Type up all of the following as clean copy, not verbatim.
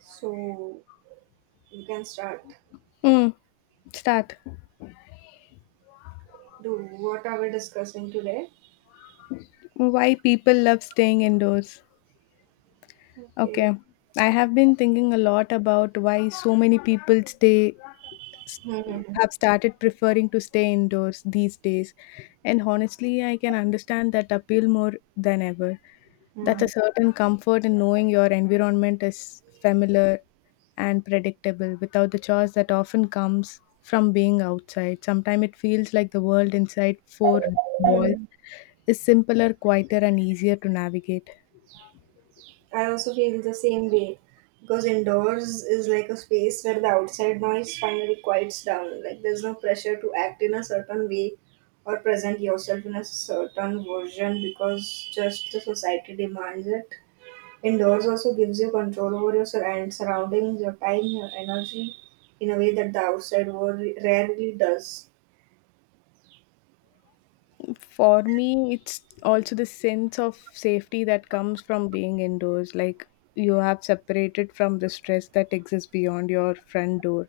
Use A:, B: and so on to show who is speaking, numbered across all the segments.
A: So you can start
B: Mm. Start.
A: do what are we discussing today?
B: Why people love staying indoors.
A: Okay.
B: Okay. I have been thinking a lot about why so many people stay s-
A: Mm-hmm.
B: have started preferring to stay indoors these days. And honestly, I can understand that appeal more than ever. That's a certain comfort in knowing your environment is familiar and predictable without the chores that often comes from being outside. Sometimes it feels like the world inside four walls
A: Mm.
B: is simpler, quieter, and easier to navigate.
A: I also feel the same way because indoors is like a space where the outside noise finally quiets down. Like there's no pressure to act in a certain way or present yourself in a certain version because just the society demands it. Indoors also gives you control over your sur- and surroundings, your time, your energy in a way that the outside world rarely does.
B: For me, it's also the sense of safety that comes from being indoors. Like you have separated from the stress that exists beyond your front door.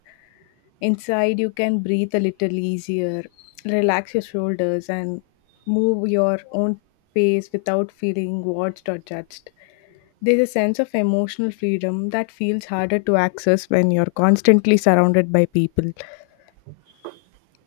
B: Inside, you can breathe a little easier, relax your shoulders, and move your own pace without feeling watched or judged. There's a sense of emotional freedom that feels harder to access when you're constantly surrounded by people.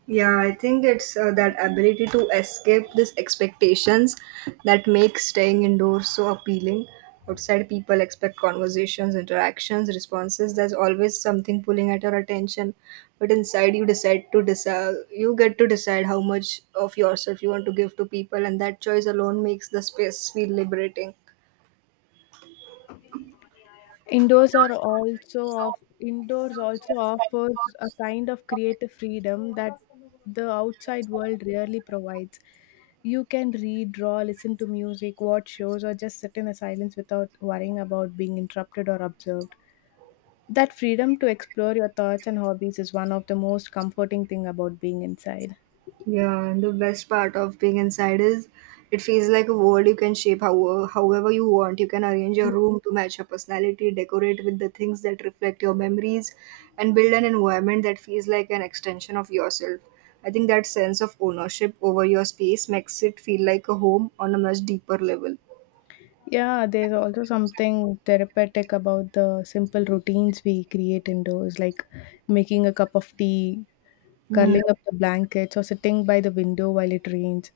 A: Yeah, I think it's that ability to escape these expectations that makes staying indoors so appealing. Outside, people expect conversations, interactions, responses. There's always something pulling at your attention, but inside, you decide. You get to decide how much of yourself you want to give to people, and that choice alone makes the space feel liberating.
B: Indoors also offers a kind of creative freedom that the outside world rarely provides. You can read, draw, listen to music, watch shows, or just sit in a silence without worrying about being interrupted or observed. That freedom to explore your thoughts and hobbies is one of the most comforting thing about being inside.
A: Yeah, and the best part of being inside is it feels like a world you can shape however you want. You can arrange your room to match your personality, decorate with the things that reflect your memories, and build an environment that feels like an extension of yourself. I think that sense of ownership over your space makes it feel like a home on a much deeper level.
B: Yeah, there's also something therapeutic about the simple routines we create indoors, like making a cup of tea,
A: Hmm.
B: curling up the blankets, or sitting by the window while it rains.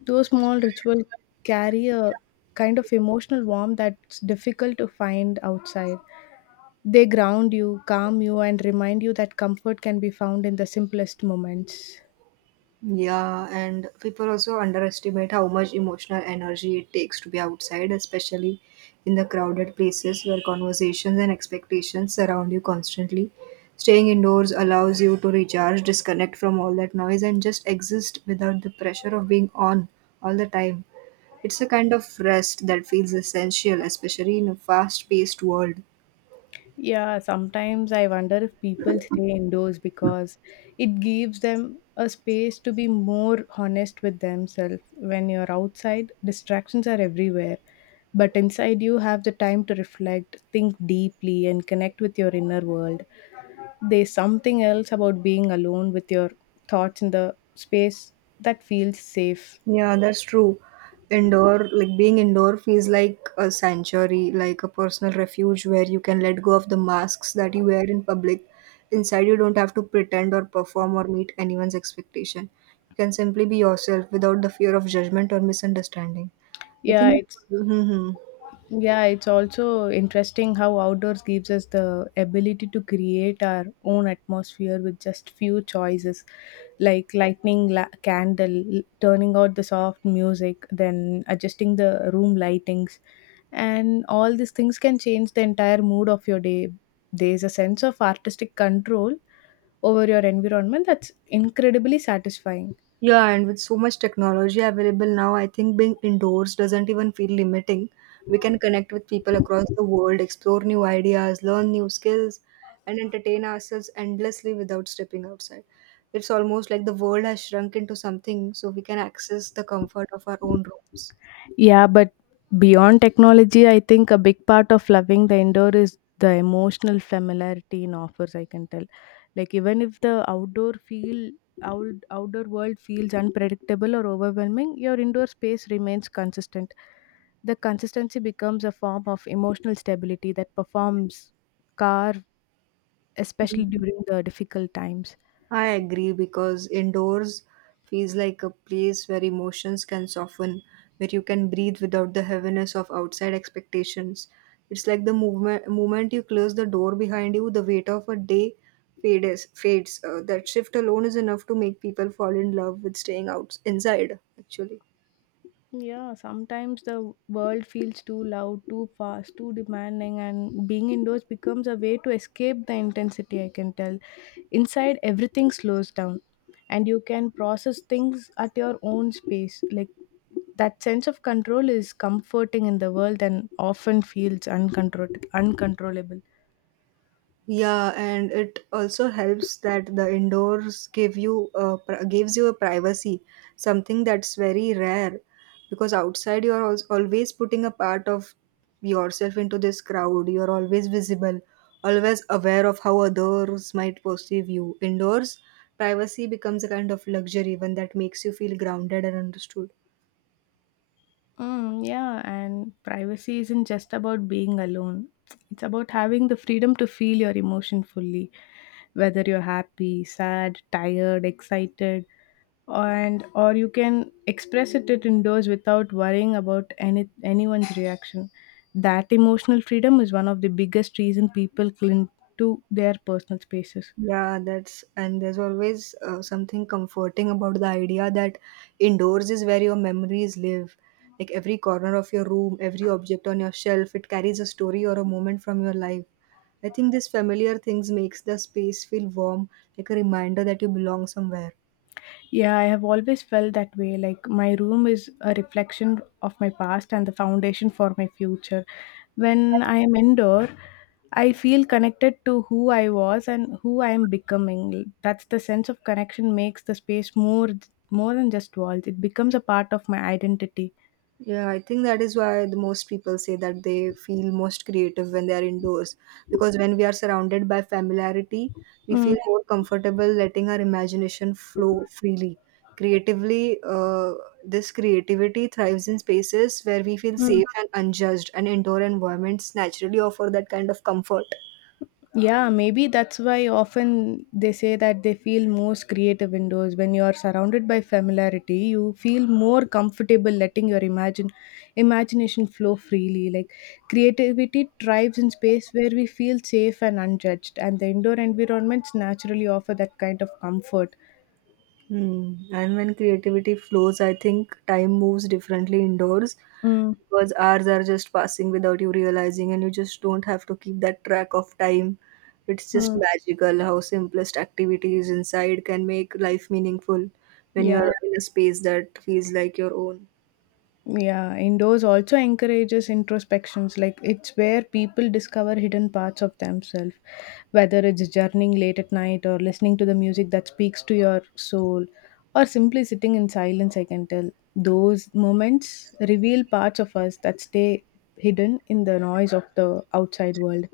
B: Those small rituals carry a kind of emotional warmth that's difficult to find outside. They ground you, calm you, and remind you that comfort can be found in the simplest moments.
A: Yeah, and people also underestimate how much emotional energy it takes to be outside, especially in the crowded places where conversations and expectations surround you constantly. Staying indoors allows you to recharge, disconnect from all that noise, and just exist without the pressure of being on all the time. It's a kind of rest that feels essential, especially in a fast paced world.
B: Yeah, sometimes I wonder if people stay indoors because it gives them a space to be more honest with themselves. When you're outside, distractions are everywhere, but inside you have the time to reflect, think deeply, and connect with your inner world. There's something else about being alone with your thoughts in the space that feels safe.
A: Yeah, that's true. Like being indoor feels like a sanctuary, like a personal refuge where you can let go of the masks that you wear in public. Inside, you don't have to pretend or perform or meet anyone's expectation. You can simply be yourself without the fear of judgment or misunderstanding. I
B: Yeah,
A: think.
B: it's
A: hmm
B: Yeah, it's also interesting how outdoors gives us the ability to create our own atmosphere with just few choices, like lighting candle, turning out the soft music, then adjusting the room lightings, and all these things can change the entire mood of your day. There's a sense of artistic control over your environment that's incredibly satisfying.
A: Yeah, and with so much technology available now, I think being indoors doesn't even feel limiting. We can connect with people across the world, explore new ideas, learn new skills, and entertain ourselves endlessly without stepping outside. It's almost like the world has shrunk into something so we can access the comfort of our own rooms.
B: Yeah, but beyond technology, I think a big part of loving the indoor is the emotional familiarity in offers. I can tell, like even if the out, outdoor world feels unpredictable or overwhelming, your indoor space remains consistent. The consistency becomes a form of emotional stability that performs car, especially during the difficult times.
A: I agree because indoors feels like a place where emotions can soften, where you can breathe without the heaviness of outside expectations. It's like the moment you close the door behind you, the weight of a day fades. That shift alone is enough to make people fall in love with staying out inside, actually.
B: Yeah, sometimes the world feels too loud, too fast, too demanding, and being indoors becomes a way to escape the intensity. I can tell. Inside, everything slows down, and you can process things at your own space. Like that sense of control is comforting in the world and often feels uncontrollable.
A: Yeah, and it also helps that the indoors gives you a privacy, something that's very rare, because outside you're always putting a part of yourself into this crowd. You're always visible, always aware of how others might perceive you. Indoors, privacy becomes a kind of luxury, one that makes you feel grounded and understood.
B: Mm, yeah, and privacy isn't just about being alone. It's about having the freedom to feel your emotion fully, whether you're happy, sad, tired, excited, and or you can express it indoors without worrying about anyone's reaction. That emotional freedom is one of the biggest reason people cling to their personal spaces.
A: Yeah, that's and there's always something comforting about the idea that indoors is where your memories live. Like every corner of your room, every object on your shelf, it carries a story or a moment from your life. I think these familiar things makes the space feel warm, like a reminder that you belong somewhere.
B: Yeah, I have always felt that way. Like my room is a reflection of my past and the foundation for my future. When I am indoor, I feel connected to who I was and who I am becoming. That's the sense of connection makes the space more than just walls. It becomes a part of my identity.
A: Yeah, I think that is why the most people say that they feel most creative when they are indoors. Because when we are surrounded by familiarity, we
B: Mm,
A: feel more comfortable letting our imagination flow freely. Creatively, uh, this creativity thrives in spaces where we feel
B: mm.
A: safe and unjudged, and indoor environments naturally offer that kind of comfort.
B: Yeah, maybe that's why often they say that they feel most creative indoors. When you are surrounded by familiarity, you feel more comfortable letting your imagine imagination flow freely. Like creativity thrives in space where we feel safe and unjudged, and the indoor environments naturally offer that kind of comfort.
A: Hmm. And when creativity flows, I think time moves differently indoors
B: Mm,
A: because hours are just passing without you realizing, and you just don't have to keep that track of time. It's just
B: mm.
A: magical how simplest activities inside can make life meaningful when you're
B: Yeah.
A: in a space that feels like your own.
B: Yeah, indoors also encourages introspections. Like it's where people discover hidden parts of themselves, whether it's journeying late at night or listening to the music that speaks to your soul, or simply sitting in silence. I can tell those moments reveal parts of us that stay hidden in the noise of the outside world.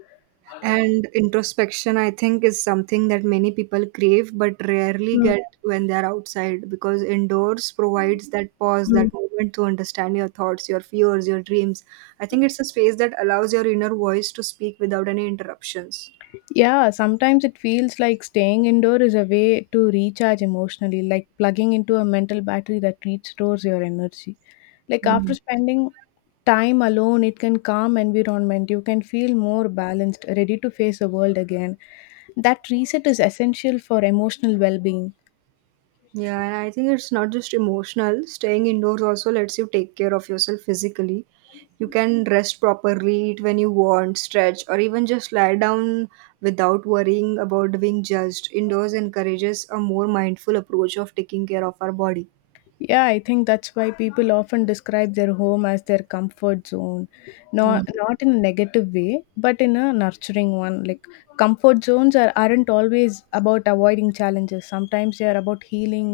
A: And introspection, I think, is something that many people crave but rarely
B: Mm.
A: get when they're outside because indoors provides that pause, that moment to understand your thoughts, your fears, your dreams. I think it's a space that allows your inner voice to speak without any interruptions.
B: Yeah, sometimes it feels like staying indoor is a way to recharge emotionally, like plugging into a mental battery that restores your energy. Like
A: Hmm.
B: after spending time alone, it can calm environment. You can feel more balanced, ready to face the world again. That reset is essential for emotional well-being.
A: Yeah, and I think it's not just emotional. Staying indoors also lets you take care of yourself physically. You can rest properly, eat when you want, stretch, or even just lie down without worrying about being judged. Indoors encourages a more mindful approach of taking care of our body.
B: Yeah, I think that's why people often describe their home as their comfort zone.
A: Hmm.
B: Not in a negative way, but in a nurturing one. Like aren't always about avoiding challenges. Sometimes they are about healing,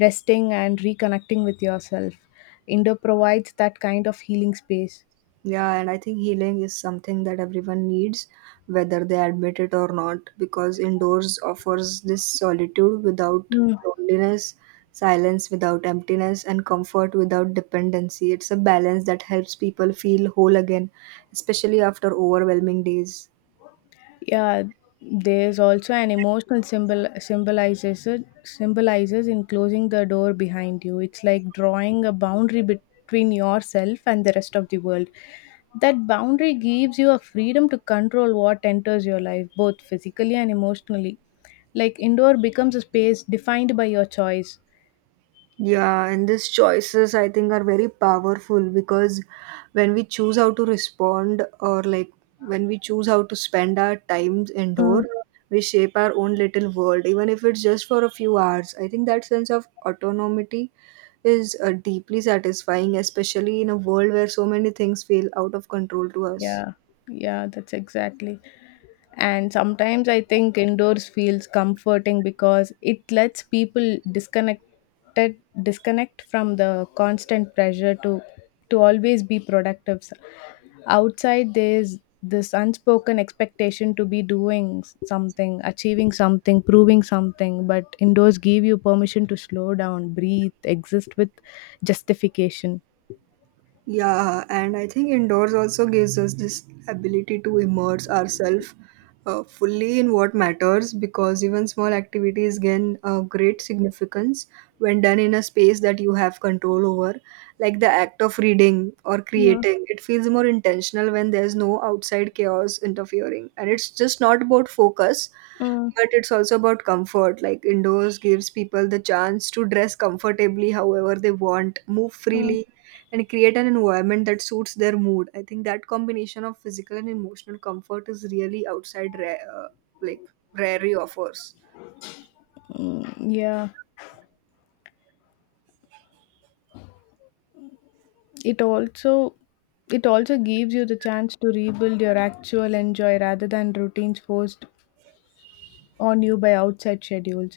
B: resting and reconnecting with yourself. Indo provides that kind of healing space.
A: Yeah, and I think healing is something that everyone needs, whether they admit it or not, because indoors offers this solitude without
B: Hmm.
A: loneliness, silence without emptiness, and comfort without dependency. It's a balance that helps people feel whole again, especially after overwhelming days.
B: Yeah, there's also an emotional symbolizes in closing the door behind you. It's like drawing a boundary between yourself and the rest of the world. That boundary gives you a freedom to control what enters your life, both physically and emotionally. Like indoor becomes a space defined by your choice.
A: Yeah, and these choices I think are very powerful because when we choose how to respond or like when we choose how to spend our time
B: Mm.
A: indoor, we shape our own little world, even if it's just for a few hours. I think that sense of autonomy is deeply satisfying, especially in a world where so many things feel out of control to us.
B: Yeah. Yeah, that's exactly. And sometimes I think indoors feels comforting because it lets people disconnected disconnect from the constant pressure to always be productive. Outside there's this unspoken expectation to be doing something, achieving something, proving something, but indoors give you permission to slow down, breathe, exist with justification.
A: Yeah, and I think indoors also gives us this ability to immerse ourselves fully in what matters because even small activities gain great significance when done in a space that you have control over. Like the act of reading or creating, it feels more intentional when there's no outside chaos interfering. And it's just not about focus,
B: Mm,
A: but it's also about comfort. Like indoors gives people the chance to dress comfortably however they want, move
B: mm.
A: freely, and create an environment that suits their mood. I think that combination of physical and emotional comfort is really outside like rarely offers.
B: Mm, yeah, it also it also gives you the chance to rebuild your actual enjoy rather than routines forced on you by outside schedules.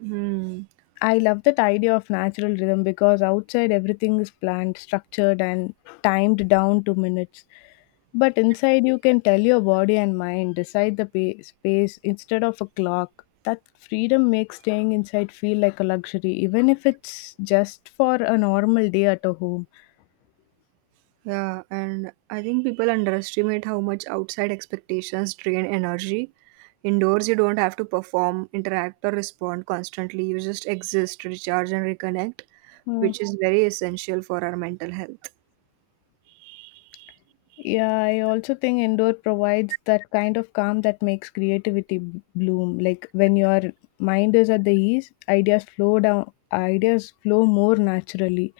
A: Hmm.
B: I love that idea of natural rhythm because outside everything is planned, structured and timed down to minutes, but inside you can tell your body and mind decide the space instead of a clock. That freedom makes staying inside feel like a luxury even if it's just for a normal day at a home.
A: Yeah, and I think people underestimate how much outside expectations drain energy. Indoors, you don't have to perform, interact, or respond constantly. You just exist, recharge, and reconnect, which is very essential for our mental health.
B: Yeah, I also think indoor provides that kind of calm that makes creativity bloom. Like when your mind is at the ease, ideas flow more naturally.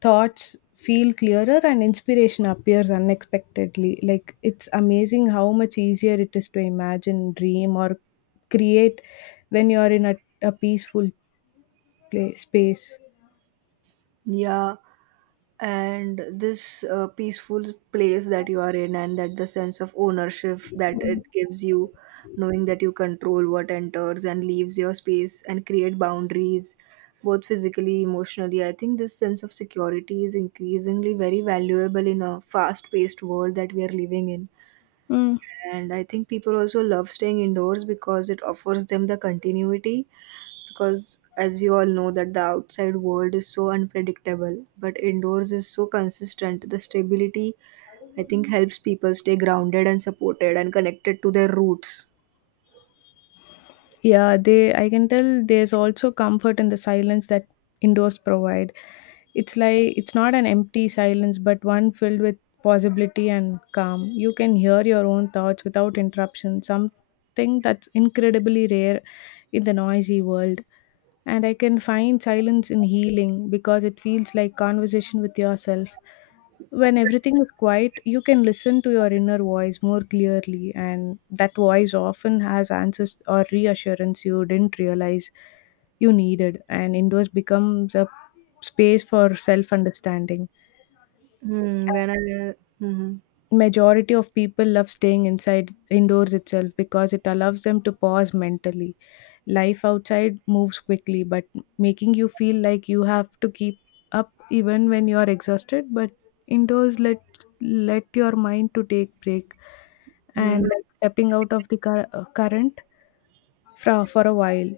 B: Thoughts feel clearer and inspiration appears unexpectedly. Like it's amazing how much easier it is to imagine, dream, or create when you're in a peaceful space.
A: Yeah, and this peaceful place that you are in, and that the sense of ownership that it gives you, knowing that you control what enters and leaves your space and create boundaries, both physically, emotionally. I think this sense of security is increasingly very valuable in a fast paced world that we are living in.
B: Mm.
A: And I think people also love staying indoors because it offers them the continuity because as we all know that the outside world is so unpredictable but indoors is so consistent the stability I think helps people stay grounded and supported and connected to their roots.
B: Yeah, they I can tell there's also comfort in the silence that indoors provide. It's like it's not an empty silence but one filled with possibility and calm. You can hear your own thoughts without interruption, something that's incredibly rare in the noisy world. And I can find silence in healing because it feels like conversation with yourself. When everything is quiet, you can listen to your inner voice more clearly, and that voice often has answers or reassurance you didn't realize you needed. And indoors becomes a space for self understanding.
A: Hmm, when i hmm,
B: Majority of people love staying inside indoors itself because it allows them to pause mentally. Life outside moves quickly, but making you feel like you have to keep up even when you are exhausted. But indoors let your mind to take break, and
A: hmm.
B: like stepping out of the current for a while.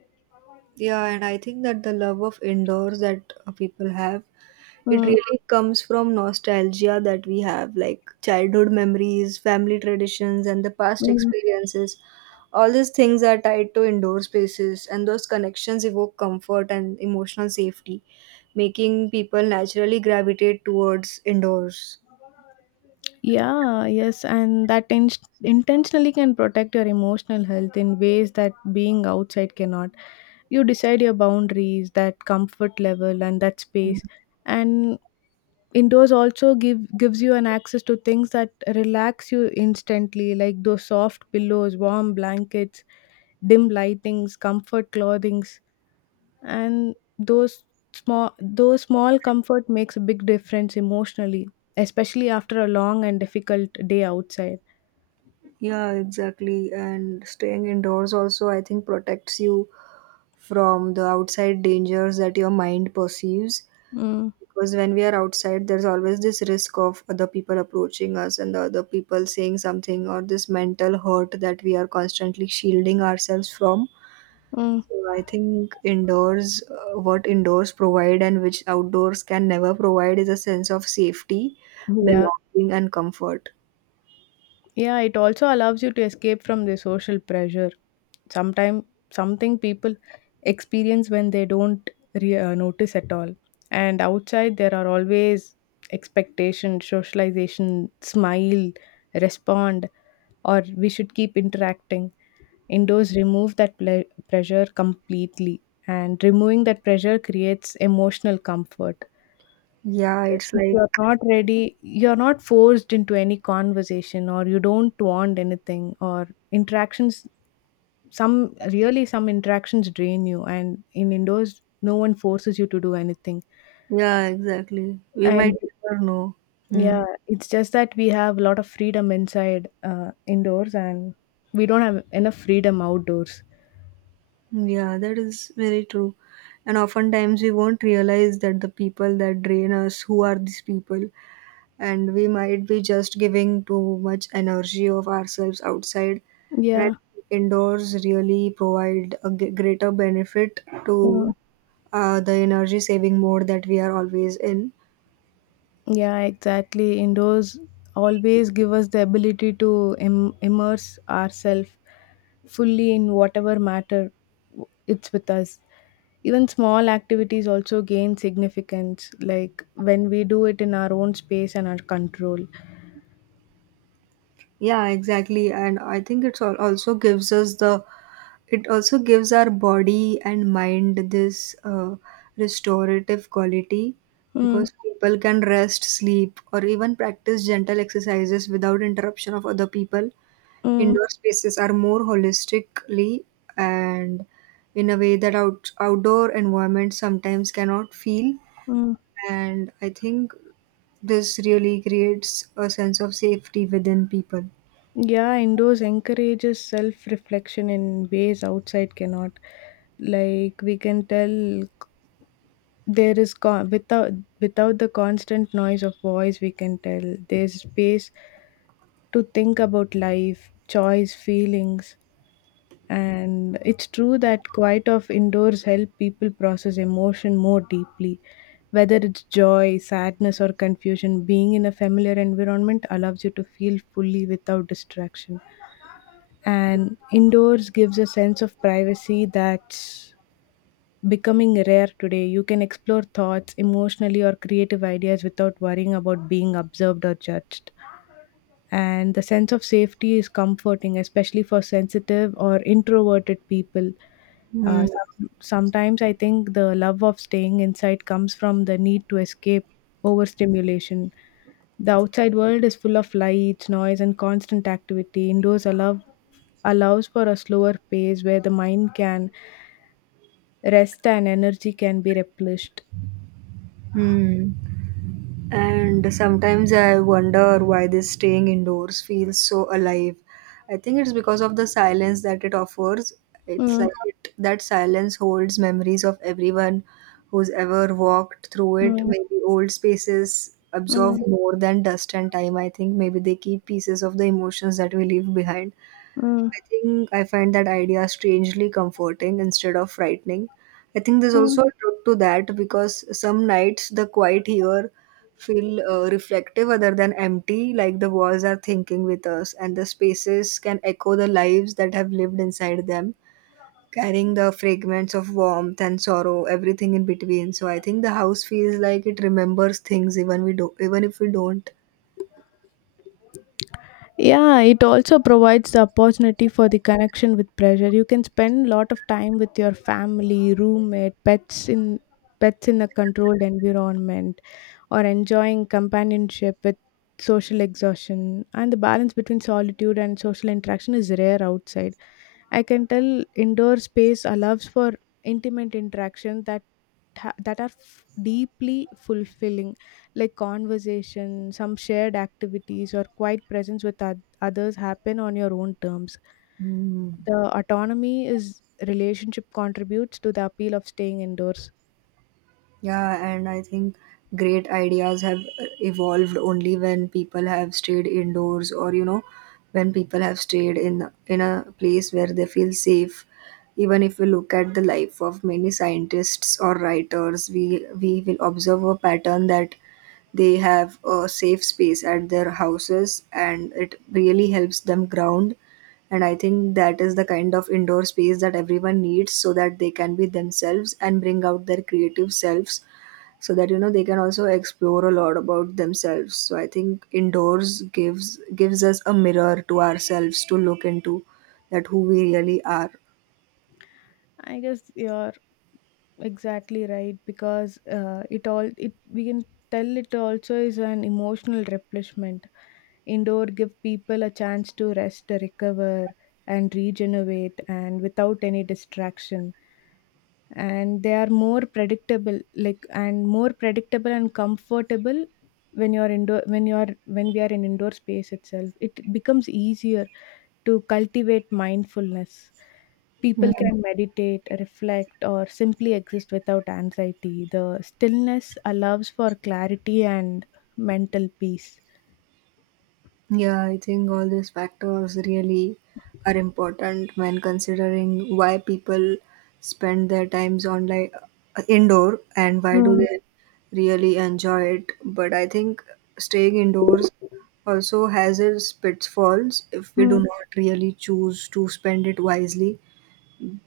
A: Yeah, and I think that the love of indoors that people have, it
B: Mm.
A: really comes from nostalgia that we have, like childhood memories, family traditions, and the past
B: Mm.
A: experiences. All these things are tied to indoor spaces, and those connections evoke comfort and emotional safety, making people naturally gravitate towards indoors.
B: Yeah, yes, and that in- intentionally can protect your emotional health in ways that being outside cannot. You decide your boundaries, that comfort level, and that space.
A: Mhm.
B: And indoors also give gives you an access to things that relax you instantly, like those soft pillows, warm blankets, dim lightings, comfort clothing, and those small comfort makes a big difference emotionally, especially after a long and difficult day outside.
A: Yeah, exactly. And staying indoors also, I think, protects you from the outside dangers that your mind perceives.
B: Mm,
A: Because when we are outside there's always this risk of other people approaching us and the other people saying something or this mental hurt that we are constantly shielding ourselves from,
B: mm.
A: so I think indoors what indoors provide and which outdoors can never provide is a sense of safety,
B: Yeah.
A: belonging and comfort.
B: Yeah, it also allows you to escape from the social pressure. Sometimes something people experience when they don't notice at all. And outside there are always expectation, socialization, smile, respond, or we should keep interacting. Indoors remove that pressure completely, and removing that pressure creates emotional comfort.
A: Yeah, it's
B: If
A: like
B: you're not ready, you're not forced into any conversation, or you don't want anything, or interactions. Some interactions drain you, and in indoors, no one forces you to do anything.
A: yeah exactly we might
B: And
A: never know. Hmm.
B: yeah, it's just that we have a lot of freedom inside indoors, and we don't have enough freedom outdoors.
A: Yeah, that is very true. And oftentimes we won't realize that the people that drain us, who are these people? And we might be just giving too much energy of ourselves outside. And I
B: Yeah.
A: think indoors really provide a greater benefit to the energy saving mode that we are always in.
B: Yeah, exactly. Indoors always give us the ability to immerse ourselves fully in whatever matter it's with us. Even small activities also gain significance, like when we do it in our own space and our control.
A: Yeah, exactly. And I think it also gives our body and mind this restorative quality
B: Mm,
A: because people can rest sleep or even practice gentle exercises without interruption of other people
B: mm,
A: indoor spaces are more holistically and in a way that outdoor environments sometimes cannot feel
B: mm.
A: and I think this really creates a sense of safety within people.
B: Yeah, indoors encourages self reflection in ways outside cannot. Like we can tell without the constant noise of voice, we can tell there's space to think about life choice feelings, and it's true that quiet of indoors help people process emotion more deeply, whether it's joy, sadness or confusion. Being in a familiar environment allows you to feel fully without distraction, and indoors gives a sense of privacy that's becoming rare today. You can explore thoughts, emotionally or creative ideas without worrying about being observed or judged. And the sense of safety is comforting, especially for sensitive or introverted people. Uh,
A: Hmm.
B: some, sometimes I think the love of staying inside comes from the need to escape overstimulation. The outside world is full of lights, noise, and constant activity. Indoors allows for a slower pace where the mind can rest and energy can be replenished.
A: Hmm. And sometimes I wonder why this staying indoors feels so alive. I think it's because of the silence that it offers. It's like
B: Mm,
A: that silence holds memories of everyone who's ever walked through it.
B: mm,
A: Maybe old spaces absorb
B: mm,
A: more than dust and time. I think maybe they keep pieces of the emotions that we leave behind.
B: mm,
A: I think I find that idea strangely comforting instead of frightening. I think there's
B: mm.
A: also a truth to that because some nights the quiet here feel reflective other than empty, like the walls are thinking with us, and the spaces can echo the lives that have lived inside them, carrying the fragments of warmth and sorrow, everything in between. So I think the house feels like it remembers things even we do, even if we don't.
B: Yeah, it also provides the opportunity for the connection with pleasure. You can spend a lot of time with your family, roommate, pets in a controlled environment or enjoying companionship with social exhaustion, and the balance between solitude and social interaction is rare outside. I can tell indoor space allows for intimate interaction that are deeply fulfilling, like conversation, some shared activities, or quiet presence with others happen on your own terms.
A: Hmm.
B: The autonomy is relationship contributes to the appeal of staying indoors.
A: Yeah, and I think great ideas have evolved only when people have stayed indoors, or you know when people have stayed in a place where they feel safe. Even if we look at the life of many scientists or writers, we will observe a pattern that they have a safe space at their houses and it really helps them ground. And I think that is the kind of indoor space that everyone needs, so that they can be themselves and bring out their creative selves, so that you know they can also explore a lot about themselves. So I think indoors gives us a mirror to ourselves to look into, that who we really are.
B: I guess you're exactly right because it all it we can tell it also is an emotional replenishment. Indoor give people a chance to rest, recover, and regenerate, and without any distraction. And they are more predictable and comfortable. When you're indoor, when we are in indoor space itself, it becomes easier to cultivate mindfulness.
A: Mm.
B: People can meditate, reflect, or simply exist without anxiety. The stillness allows for clarity and mental peace.
A: Yeah, I think all these factors really are important when considering why people spend their times online indoor and why do
B: Mm,
A: they really enjoy it. But I think staying indoors also has its pitfalls if we do
B: mm,
A: not really choose to spend it wisely,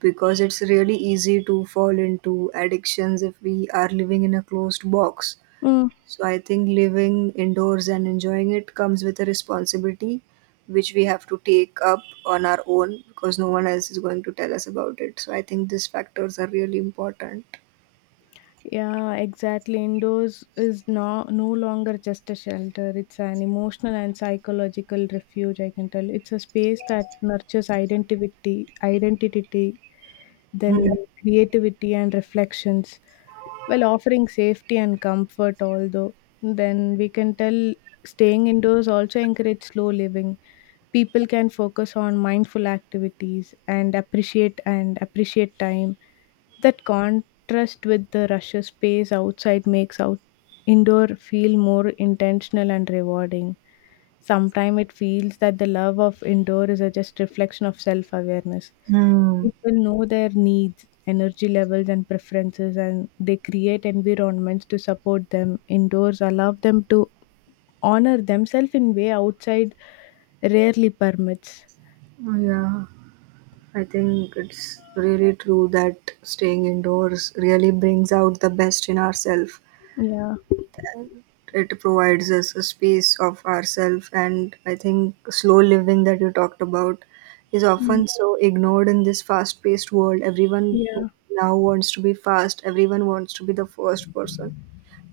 A: because it's really easy to fall into addictions if we are living in a closed box.
B: mm.
A: So I think living indoors and enjoying it comes with a responsibility which we have to take up on our own, because no one else is going to tell us about it. So I think these factors are really important.
B: Yeah, exactly. Indoors is no longer just a shelter. It's an emotional and psychological refuge, I can tell. It's a space that nurtures identity,
A: Hmm.
B: then creativity and reflections, while offering safety and comfort, although. Then we can tell staying indoors also encourages slow living. People can focus on mindful activities and appreciate time. That contrast with the rushed space outside makes out indoor feel more intentional and rewarding. Sometimes it feels that the love of indoor is a just reflection of self-awareness.
A: Hmm.
B: People know their needs, energy levels, and preferences, and they create environments to support them. Indoors allow them to honor themselves in way outside rarely permits.
A: Yeah, I think it's really true that staying indoors really brings out the best in ourselves.
B: Yeah.
A: And it provides us a space of ourself, and I think slow living that you talked about is
B: Mm.
A: often so ignored in this fast paced world. Everyone
B: Yeah.
A: now wants to be fast, everyone wants to be the first person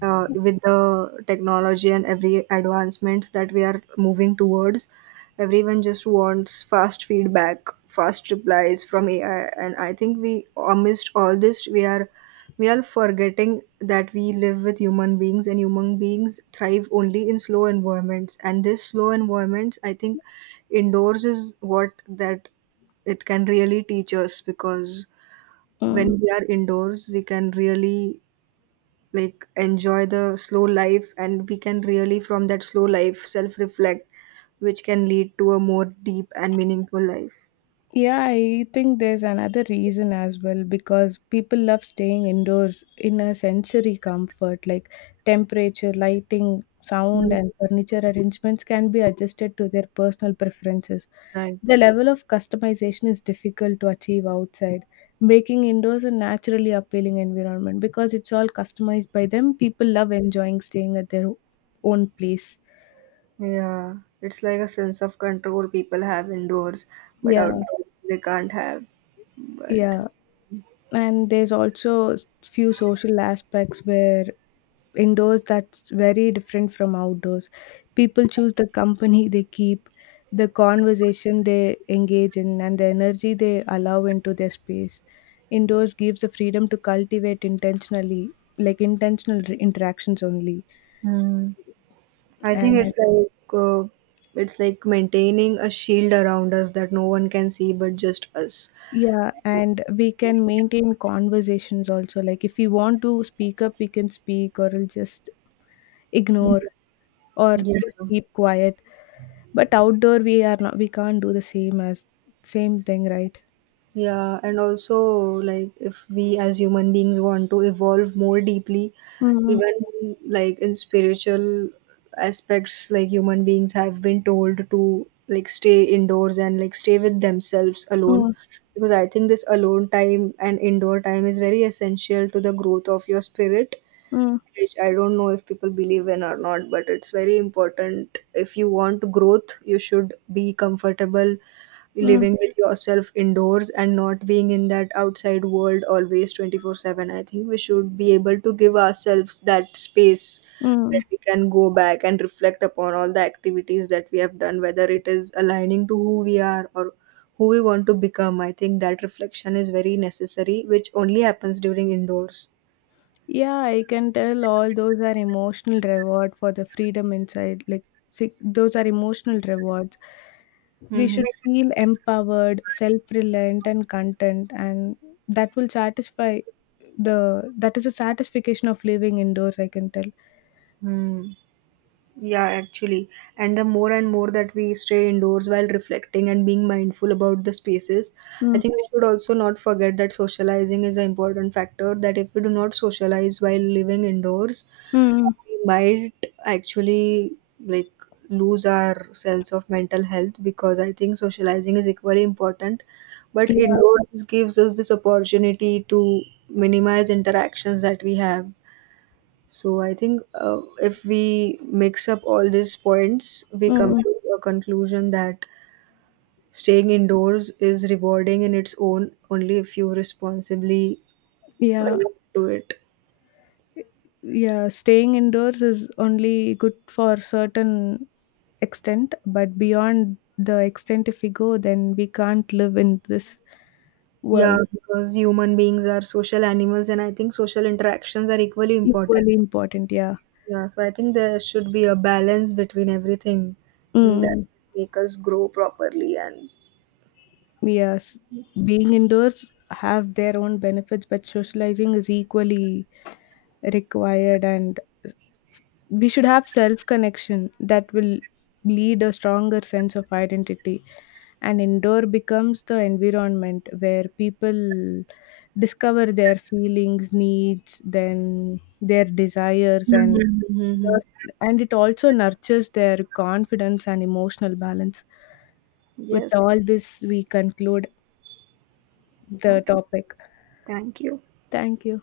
A: with the technology and every advancements that we are moving towards. Everyone just wants fast feedback, fast replies from AI, and I think we amidst all this we are forgetting that we live with human beings, and human beings thrive only in slow environments. And this slow environments I think indoors is what that it can really teach us, because
B: Mm.
A: when we are indoors we can really like enjoy the slow life, and we can really from that slow life self reflect, which can lead to a more deep and meaningful life.
B: Yeah, I think there's another reason as well, because people love staying indoors in a sensory comfort, like temperature, lighting, sound,
A: Mm.
B: and furniture arrangements can be adjusted to their personal preferences.
A: Right.
B: The level of customization is difficult to achieve outside, making indoors a naturally appealing environment because it's all customized by them. People love enjoying staying at their own place.
A: Yeah, it's like a sense of control people have indoors, but
B: Yeah,
A: outdoors they can't have. But
B: yeah. And there's also few social aspects where indoors that's very different from outdoors. People choose the company they keep, the conversation they engage in, and the energy they allow into their space. Indoors gives the freedom to cultivate intentionally, like intentional interactions only.
A: I think
B: And
A: it's like maintaining a shield around us that no one can see but just us.
B: yeah, and we can maintain conversations also, like if we want to speak up, we can speak, or we'll just
A: Mm.
B: ignore or
A: Yeah.
B: just keep quiet. But outdoor, we are not, we can't do the same as same thing, right?
A: Yeah, and also, like if we as human beings want to evolve more deeply,
B: Mm,
A: even like in spiritual aspects, like human beings have been told to like stay indoors and like stay with themselves alone.
B: mm,
A: Because I think this alone time and indoor time is very essential to the growth of your spirit,
B: mm,
A: which I don't know if people believe in or not, but it's very important. If you want growth, you should be comfortable
B: mm,
A: living with yourself indoors and not being in that outside world always 24/7. I think we should be able to give ourselves that space
B: mm.
A: where we can go back and reflect upon all the activities that we have done, whether it is aligning to who we are or who we want to become. I think that reflection is very necessary, which only happens during indoors.
B: Yeah, I can tell all those are emotional reward for the freedom inside. Like see, those are emotional rewards. We
A: Hmm.
B: should feel empowered, self-reliant, and content, and that will satisfy the that is a satisfaction of living indoors. I can tell.
A: Hmm. Yeah, actually. And the more and more that we stay indoors while reflecting and being mindful about the spaces, I
B: Mm,
A: think we should also not forget that socializing is an important factor. That if we do not socialize while living indoors,
B: mm,
A: we might actually like lose our sense of mental health, because I think socializing is equally important. But
B: yeah,
A: indoors gives us this opportunity to minimize interactions that we have. So I think if we mix up all these points, we come
B: mm,
A: to a conclusion that staying indoors is rewarding in its own only if you responsibly
B: yeah.
A: do it.
B: Yeah, staying indoors is only good for certain extent, but beyond the extent if we go, then we can't live in this
A: Yeah,
B: world.
A: because human beings are social animals, and I think social interactions are equally
B: Equally
A: important.
B: important, yeah.
A: Yeah, so I think there should be a balance between everything that
B: mm,
A: make us grow properly and.
B: yes, being indoors have their own benefits, but socializing is equally required. And we should have self connection that will lead a stronger sense of identity. And indoor becomes the environment where people discover their feelings, needs, then their desires. and
A: Mhm. Mhm.
B: and it also nurtures their confidence and emotional balance. With
A: Yes.
B: all this, we conclude the
A: Okay.
B: topic.
A: Thank you.
B: Thank you.